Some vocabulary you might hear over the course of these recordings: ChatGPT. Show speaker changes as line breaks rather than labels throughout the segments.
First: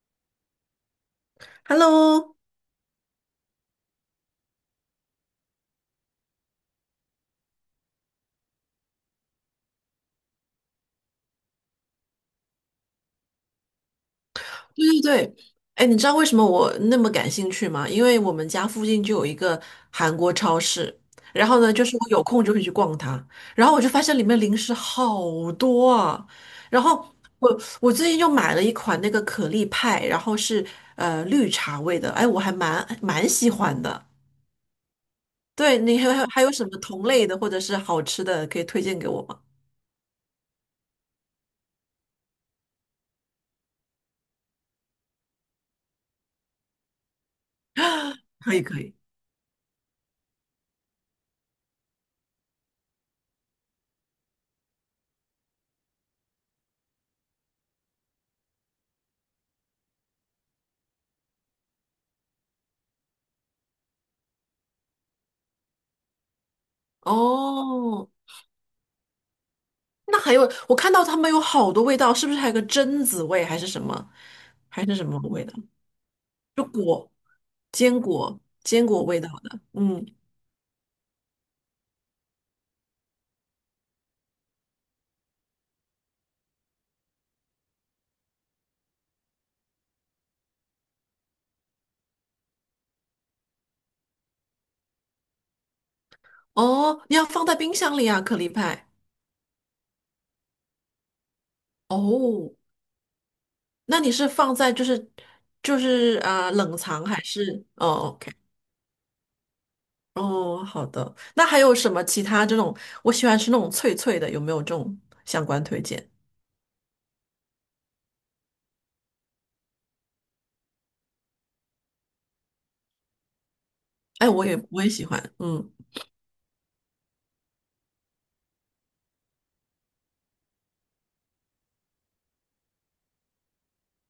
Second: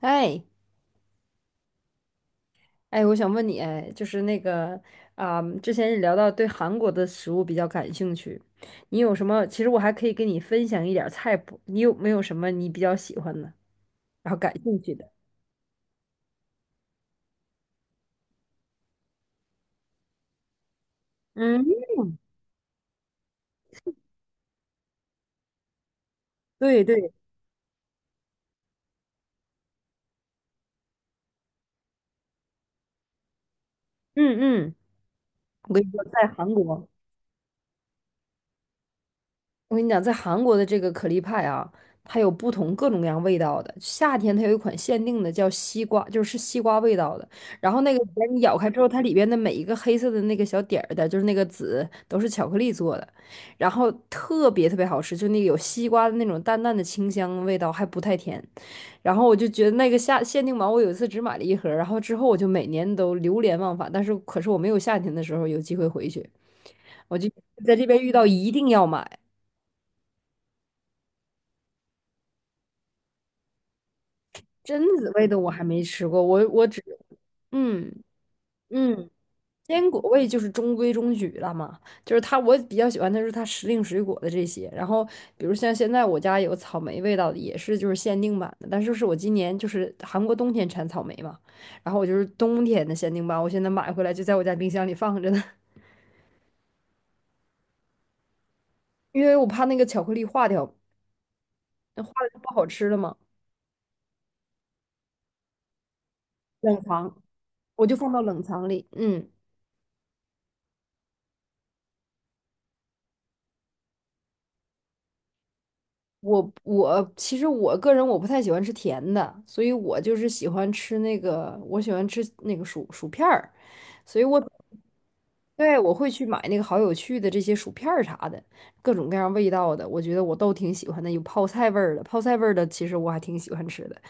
哎
Hello，
哎，我想问你，哎，就是那个之前也聊到对韩国的食物比较感兴趣，你有什么？其实我还可以跟你分享一点儿菜谱，你有没有什么你比较喜欢的，然后感兴
对
趣的？
对对，哎，你知道为什么我那么感兴趣吗？因为我们家附近就有一个韩国超市，然后
嗯，
呢，就是我有空就会去逛它，然后我就发现里面零食好多啊，然
对
后
对，
我最近又买了一款那个可丽派，然后是绿茶味的，哎，我还蛮喜欢的。
嗯嗯，我
对，
跟你
你
说，
还
在
有还有
韩
什么
国。
同类的或者是好吃的可以推荐给我吗？
我跟你讲，在韩国的这个可丽派啊，它有不同各种各样味道的。夏天它有一款限定的叫西瓜，就是西瓜味道的。然后那个里边你
可
咬
以
开之
可
后，
以。
它里边的每一个黑色的那个小点儿的，就是那个籽，都是巧克力做的，然后特别特别好吃，就那个有西瓜的那种淡淡的清香味道，还不太甜。然后我就觉得那个夏限定版，我有一次只买了一盒，然后之后我就每年都流连忘返。但是可是我没有夏天的时候有机会回去，我就在这边
哦，
遇到一定要买。
那还有，我看到他们有好多味道，是不是还有个榛子味，还是什么，
榛
还是什
子
么
味的
味
我
道？
还没吃过，我只嗯
坚果，坚果
嗯，
味道的。
坚果
嗯，
味就是中规中矩了嘛，就是它我比较喜欢的是它时令水果的这些，然后比如像现在我家有草莓味道的，也是就是限定版的，但是是我今年就是韩国冬天产草莓嘛，然后我就是冬天的限定版，我现在买回来就在我家冰箱里放着呢，
哦，你要放在冰箱里啊，可丽派。
因为我怕那个巧克力化掉，那化了就不
哦，
好吃了嘛，
那你是放在冷
冷
藏
藏
还是？
我
哦
就放到
，OK，
冷藏里，嗯。
哦，好的。那还有什么其他这种？我喜欢吃那种脆脆的，有没有这种相关推荐？
我其实我个人我不太喜欢吃甜的，所以我就是喜欢吃那个，我喜欢吃那个薯片儿，所以
哎，
我
我也喜欢。嗯，
对我会去买那个好有趣的这些薯片儿啥的，各种各样味道的，我觉得我都挺喜欢的。有泡菜味儿的，泡菜味儿的其实我还挺喜欢吃的。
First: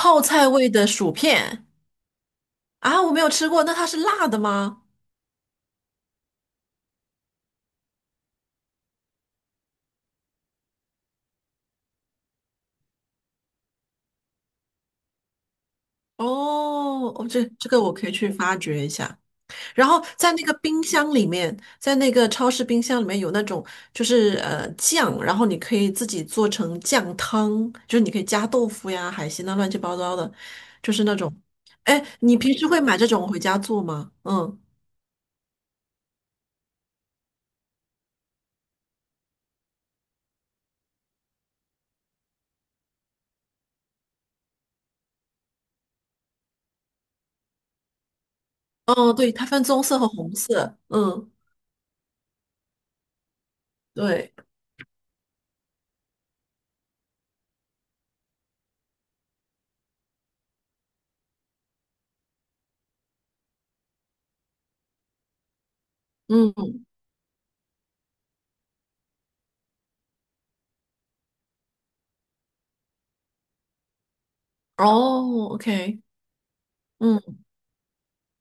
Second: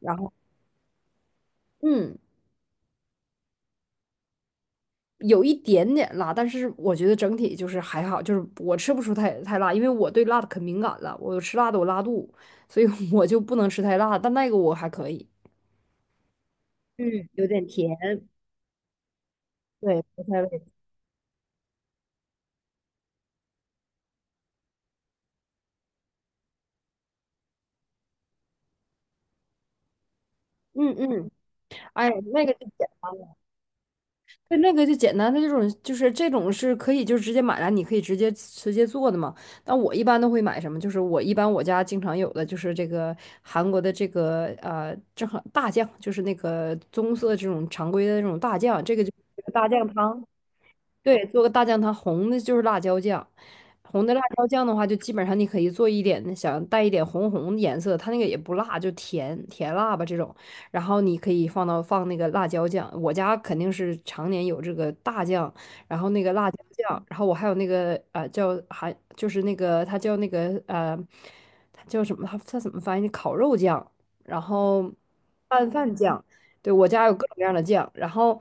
然后
菜味的薯片
嗯，
啊，我没有吃过，那它是辣的吗？
有一点点辣，但是我觉得整体就是还好，就是我吃不出太辣，因为我对辣的可敏感了，我吃辣的我拉肚，所以 我就不能吃太辣，但那个我还可以。
哦，哦，
嗯，
这
有点
这个
甜，
我可以去发掘一下。然
对，
后
不
在
太
那个
味。
冰箱里面，在那个超市冰箱里面有那种就是酱，然后你可以自己做成酱汤，就是你可以加豆腐呀、海鲜啊，乱七八糟的，就
嗯
是那
嗯，
种。哎，
哎，
你
那
平
个就
时会
简
买这
单
种
了，
回家做吗？
对，
嗯，
那个就简单。的这种就是这种是可以就直接买来，你可以直接做的嘛。那我一般都会买什么？就是我一般我家经常有的就是这个韩国的这个正好大酱，就是那个棕色这种常规的那种大酱，这个就
哦，对，它
是
分
大
棕
酱
色和
汤。
红色。
对，
嗯，
做个大酱汤，红的就是辣椒酱。红的辣
对，
椒酱的话，就基本上你可以做一点，想带一点红红的颜色，它那个也不辣，就甜甜辣吧这种。然后你可以放到放那个辣椒酱，我家肯定是常年有这个大酱，然后那个辣椒
嗯，
酱，然后我还有那个叫还就是那个它叫那个它叫什么？它它怎么翻译？烤肉酱，然后
哦
拌饭
，OK，
酱。对，我家有各种
嗯
各样的酱，然后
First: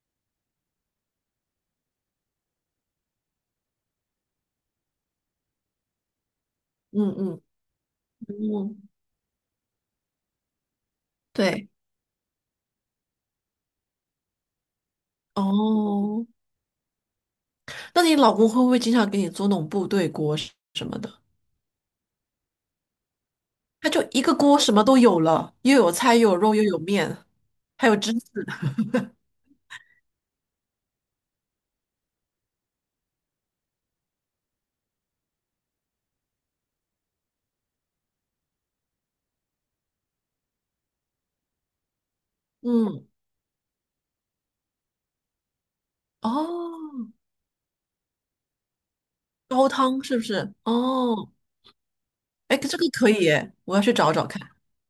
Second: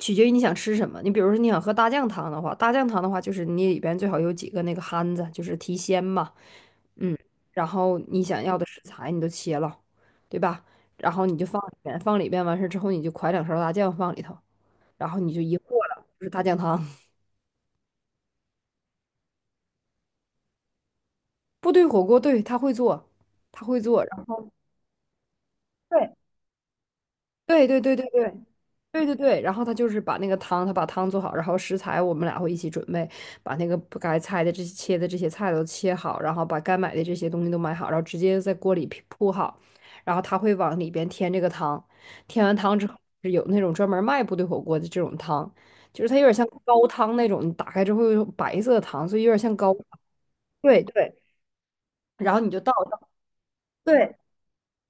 取决于你想吃什么。你比如说你想喝大酱汤的话，大酱汤的话就是你里边最好有几个那个憨子，就是提鲜嘛，
嗯
嗯，
嗯
然后你想要的食
嗯，
材你都切了，对吧？然后你就放
对，
里边，放里边完事之后你就㧟两勺大酱放里头，然后你就一和了，就
哦。
是大酱汤。
那你老公会不会经常给你做那种部队锅什么的？
部队火锅，对，他会做，他会
他就
做，
一
然
个
后。
锅什么都有了，又有
对。
菜，又有肉，又有面，
对对
还有
对对
芝士。
对对对对，然后他就是把那个汤，他把汤做好，然后食材我们俩会一起准备，把那个不该菜的这些切的这些菜都切好，然后把该买的这些东西都买好，然后直接在锅里铺铺好，然后他会往里边添这个汤，添完汤之后
嗯，
是有那种专门卖部队火锅的这种汤，就是它有点像高汤
哦，
那种，你打开之后有白色的汤，所以有点像
高
高汤，
汤是不是？
对对，
哦，
然后你
哎，
就倒。
这个可以耶，我要去找
对。
找看。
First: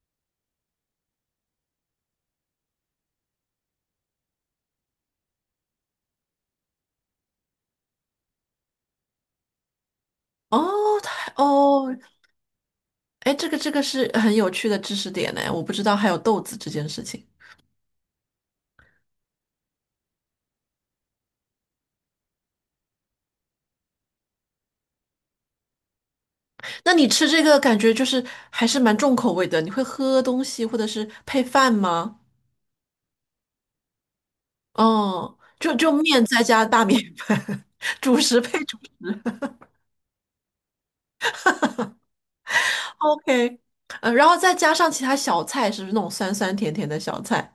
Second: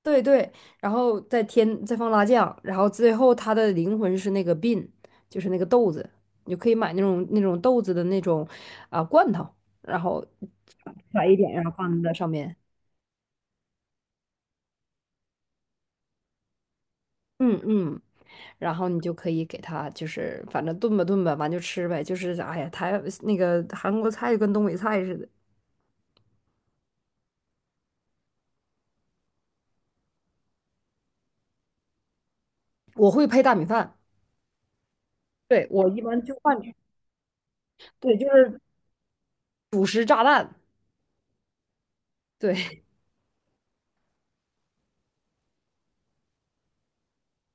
对对，然后再添再放辣酱，然后最后它的灵魂是那个 bean，就是那个豆子，你就可以买那种那种豆子的那种罐头，然后
哦，
撒
太
一点，然后
哦，
放在上面。
哎，这个这个是很有趣的知识点呢，我不知道还有豆子这件事情。
嗯嗯，然后你就可以给它，就是反正炖吧炖吧，完就吃呗。就是哎呀，台那个韩国菜就跟东北菜似的。
那你吃这个感觉就是还是蛮重口味的，你会喝东西或者是配饭吗？
我会配大米饭，
哦，
对，
就
我
就
一般
面
就
再
拌，
加大米饭，
对，
主
就
食配
是
主食
主食炸弹，对。
，OK，然后再加上其他小菜，是不是那种酸酸甜甜的小菜？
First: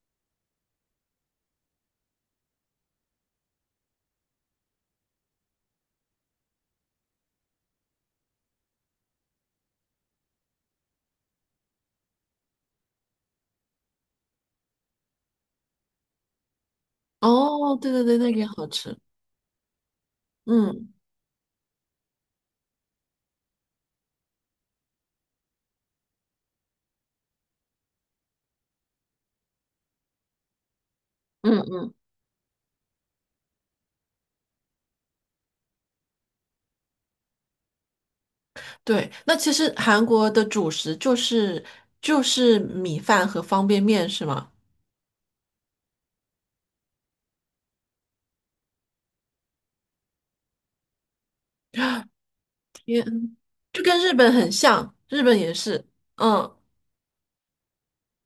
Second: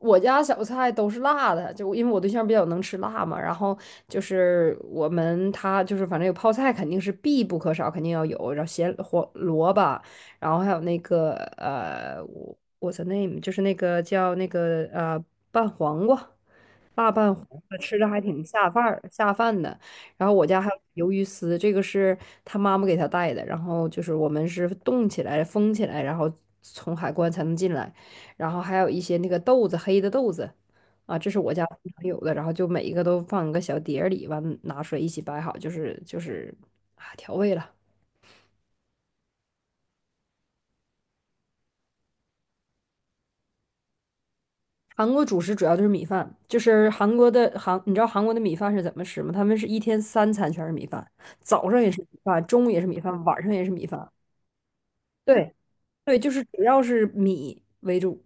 我家小菜都是辣的，就因为我对象比较能吃辣嘛，然后就是我们他就是反正有泡菜肯定是必不可少，肯定要有，然后咸黄萝卜，然后还有那个what's the name，就是那个叫那个拌黄瓜，辣拌黄
哦，
瓜
对
吃
对
着
对，
还
那个
挺
也好
下饭
吃。
儿下饭的。然后我家还
嗯
有鱿鱼丝，这个是他妈妈给他带的，然后就是我们是冻起来封起来，然后从海关才能进来。然后还有一些那个豆子，黑的豆子，啊，这是我
嗯
家经
嗯，
常有的，然后就每一个都放一个小碟儿里，完拿出来一起摆好，就是就是啊调味了。
对，那其实韩国的主食就是就是米饭和方便面是吗？
韩国主食主要就是米饭，就是韩国的韩，你知道韩国的米饭是怎么吃吗？他们是一天三餐全是米饭，早上也是米饭，中午也是米
天，
饭，晚上也是
就
米
跟
饭。
日本很像，日本也
对
是。
对，就是
嗯，
主要是米为主。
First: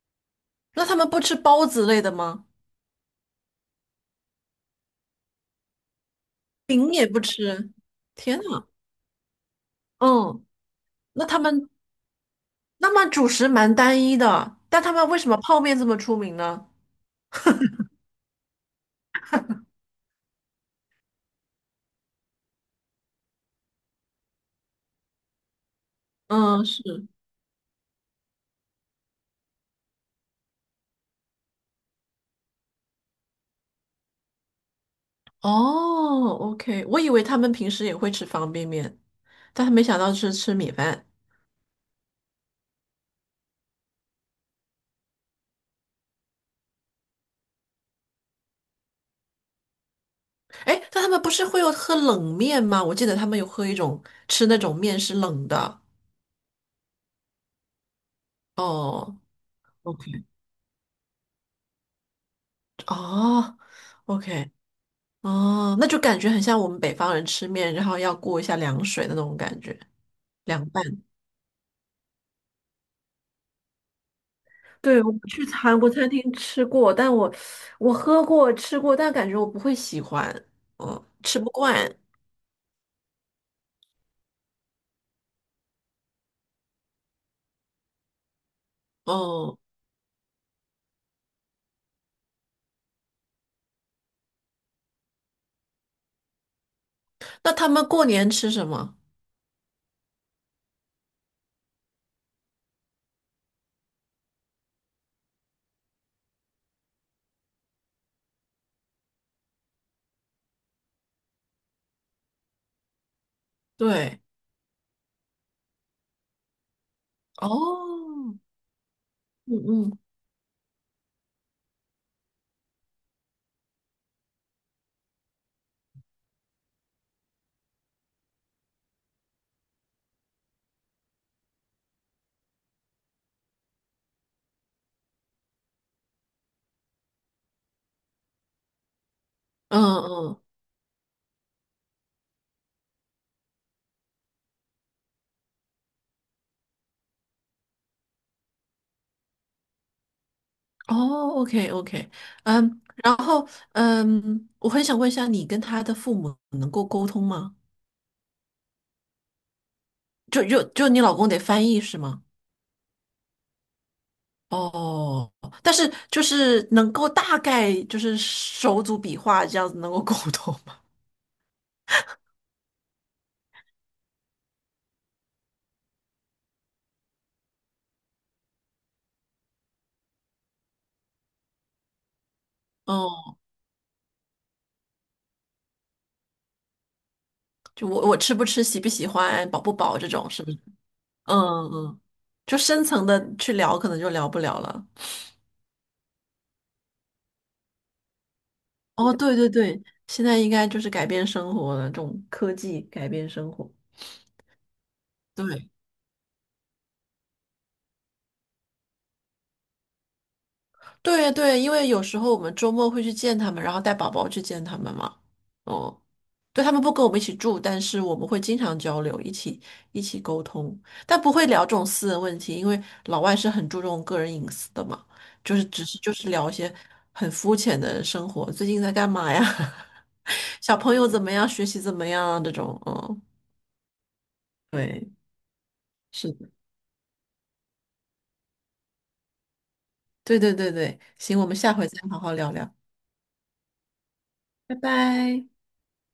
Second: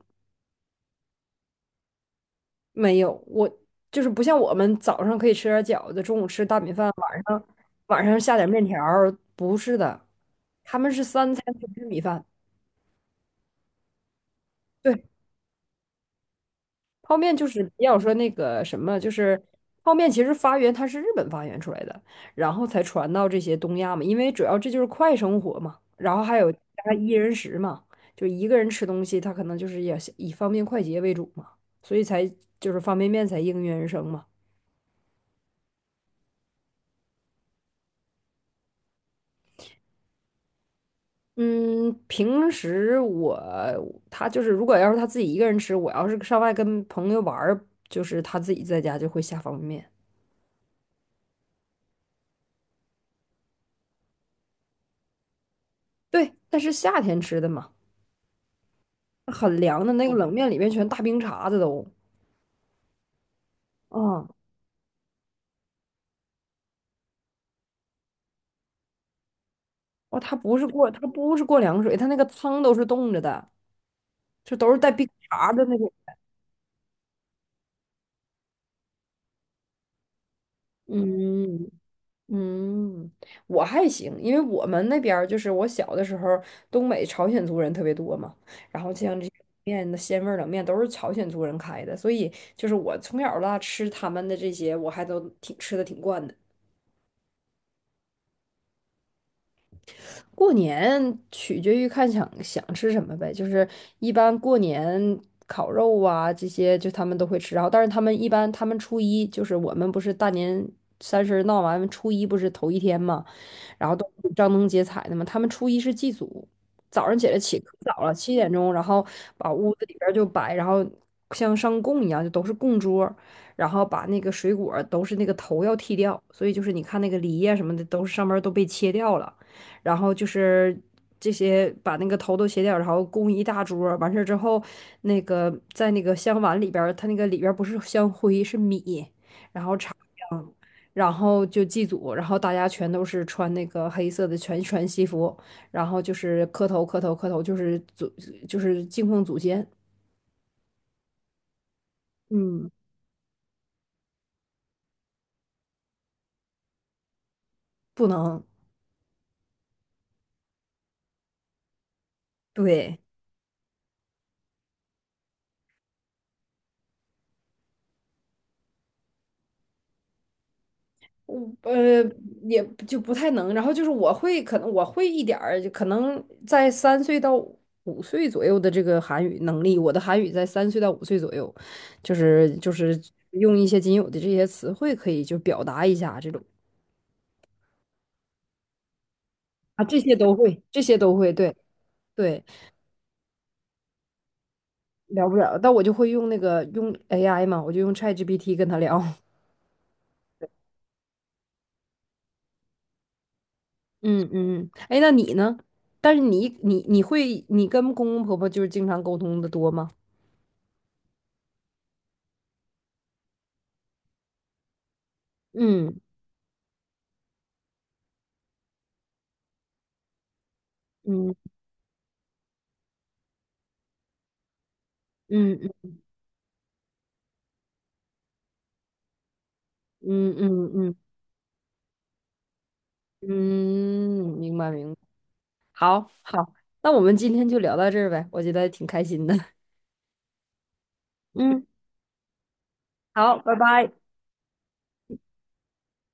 那他们不吃包子类的吗？
没有，我就是不像我们早上可以吃点饺子，中午吃大米饭，
饼也不
晚上
吃。
晚上下
天
点面
呐，
条儿不是的，
嗯，
他们是
那
三
他
餐不
们
吃米饭。
那么主食蛮单一的，但他
对，
们为什么泡面这么出名呢？
泡面就是要说那个什么，就是泡面其实发源它是日本发源出来的，然后才传到这些东亚嘛，因为主要这就是快生活嘛，然后还有
嗯，
加
是。
一人食嘛，就一个人吃东西，他可能就是也是以方便快捷为主嘛，所以才就是方便面才应运而生嘛。
哦，OK，我以为他们平时也会吃方便面，但他没想到是吃米饭。
嗯，平时我他就是，如果要是他自己一个人吃，我要是上外跟朋友玩儿，就是他自己在家就会下方便面。
哎，但他们不是会有喝冷面吗？我记得他们有喝一种吃那种面是冷的。
对，但是夏天吃的嘛，
哦
很凉的那个
，OK，
冷面里面全大冰碴子都。
哦
嗯，
，OK，哦，那就感觉很像我们北方人吃面，然后要过一下凉水的那种感觉，
哦，它不是
凉拌。
过，他不是过凉水，他那个汤都是冻着的，就都是带
对，
冰
我
碴
去
儿的那
韩国
个。
餐厅吃过，但我我喝过吃过，但感觉我不会喜欢，嗯，吃不
嗯，
惯，
嗯，我还行，因为我们那边儿就是我小的时候东北朝鲜族人特别多嘛，然后像这些
哦。
面的鲜味儿冷面都是朝鲜族人开的，所以就是我从小到大吃他们的这些，我还都挺吃的挺惯的。
那他们过年吃什么？
过年取决于看想想吃什么呗，就是一般过年烤肉啊这些，就他们都会吃，然后但是他们一般他们初一就是我们不是大年三十闹完初一不是头一天嘛。然后都
对，
是张灯结彩的嘛。他们初一是祭祖，早上起来起可早了，
哦，
7点钟，然后把
嗯
屋子里
嗯
边儿就摆，然后像上供一样，就都是供桌儿然后把那个水果儿都是那个头要剃掉，所以就是你看那个梨呀、什么的，都是上面儿都被切掉了，然后就是。这些把那个头都切掉，然后供一大桌儿完事儿之后，那个在那个香碗里边儿，它那个里边儿不是香灰，是米，
嗯嗯，
然后就祭祖，然后大家全都是穿那个黑色的全西服，然后就是磕头磕头磕头，就是祖就是敬奉祖先，
哦，OK OK，
嗯，
嗯，然后嗯，我很想问一下，你跟他的父母能够沟通吗？
不能，
就你老公得翻译是吗？
对，
哦，但是就是能够大概就是手足笔画这样子能够沟通吗？
我也就不太能。然后就是我会可能我会一点儿，就可能在三岁到五岁左右的这个韩语能力，我的韩语在三岁到五岁左右，就是就是
哦。
用一些仅有的这些词汇可以就表达一下这种
就我我吃不吃、喜不喜欢、饱不
啊，
饱
这
这
些
种，
都
是不是？
会，这些都会，对
嗯嗯，
对。
就深层的去聊，可能就聊不了了。
聊不了，但我就会用那个用 AI 嘛，我就用 ChatGPT 跟他聊。
哦，对对对，现在应该就是改变生活了，这种科技改变生活。
嗯嗯，嗯，哎，那你呢？
对，
但是你会你跟公公婆婆就是经常沟通的多吗？
对对，因为有时候我们周末会去见他们，然后带宝宝去见他们嘛。
嗯
哦，对，他们不跟我们一起住，但是我们会经常交流，一起沟通，但不会
嗯
聊这种私人问题，因为老外是很注重个人隐私的嘛。
嗯
就是只是就是聊一些很肤浅的生活，最近在干嘛呀？
嗯嗯
小
嗯
朋
嗯，
友怎么样？学习怎么样啊？这种，嗯，
嗯，明白明白。
对，
好
是的，
好，那我们今天就聊到这儿呗，我觉得挺开心的。
对对对对，行，我们
嗯，
下回再好好聊聊，
好，拜拜。
拜拜。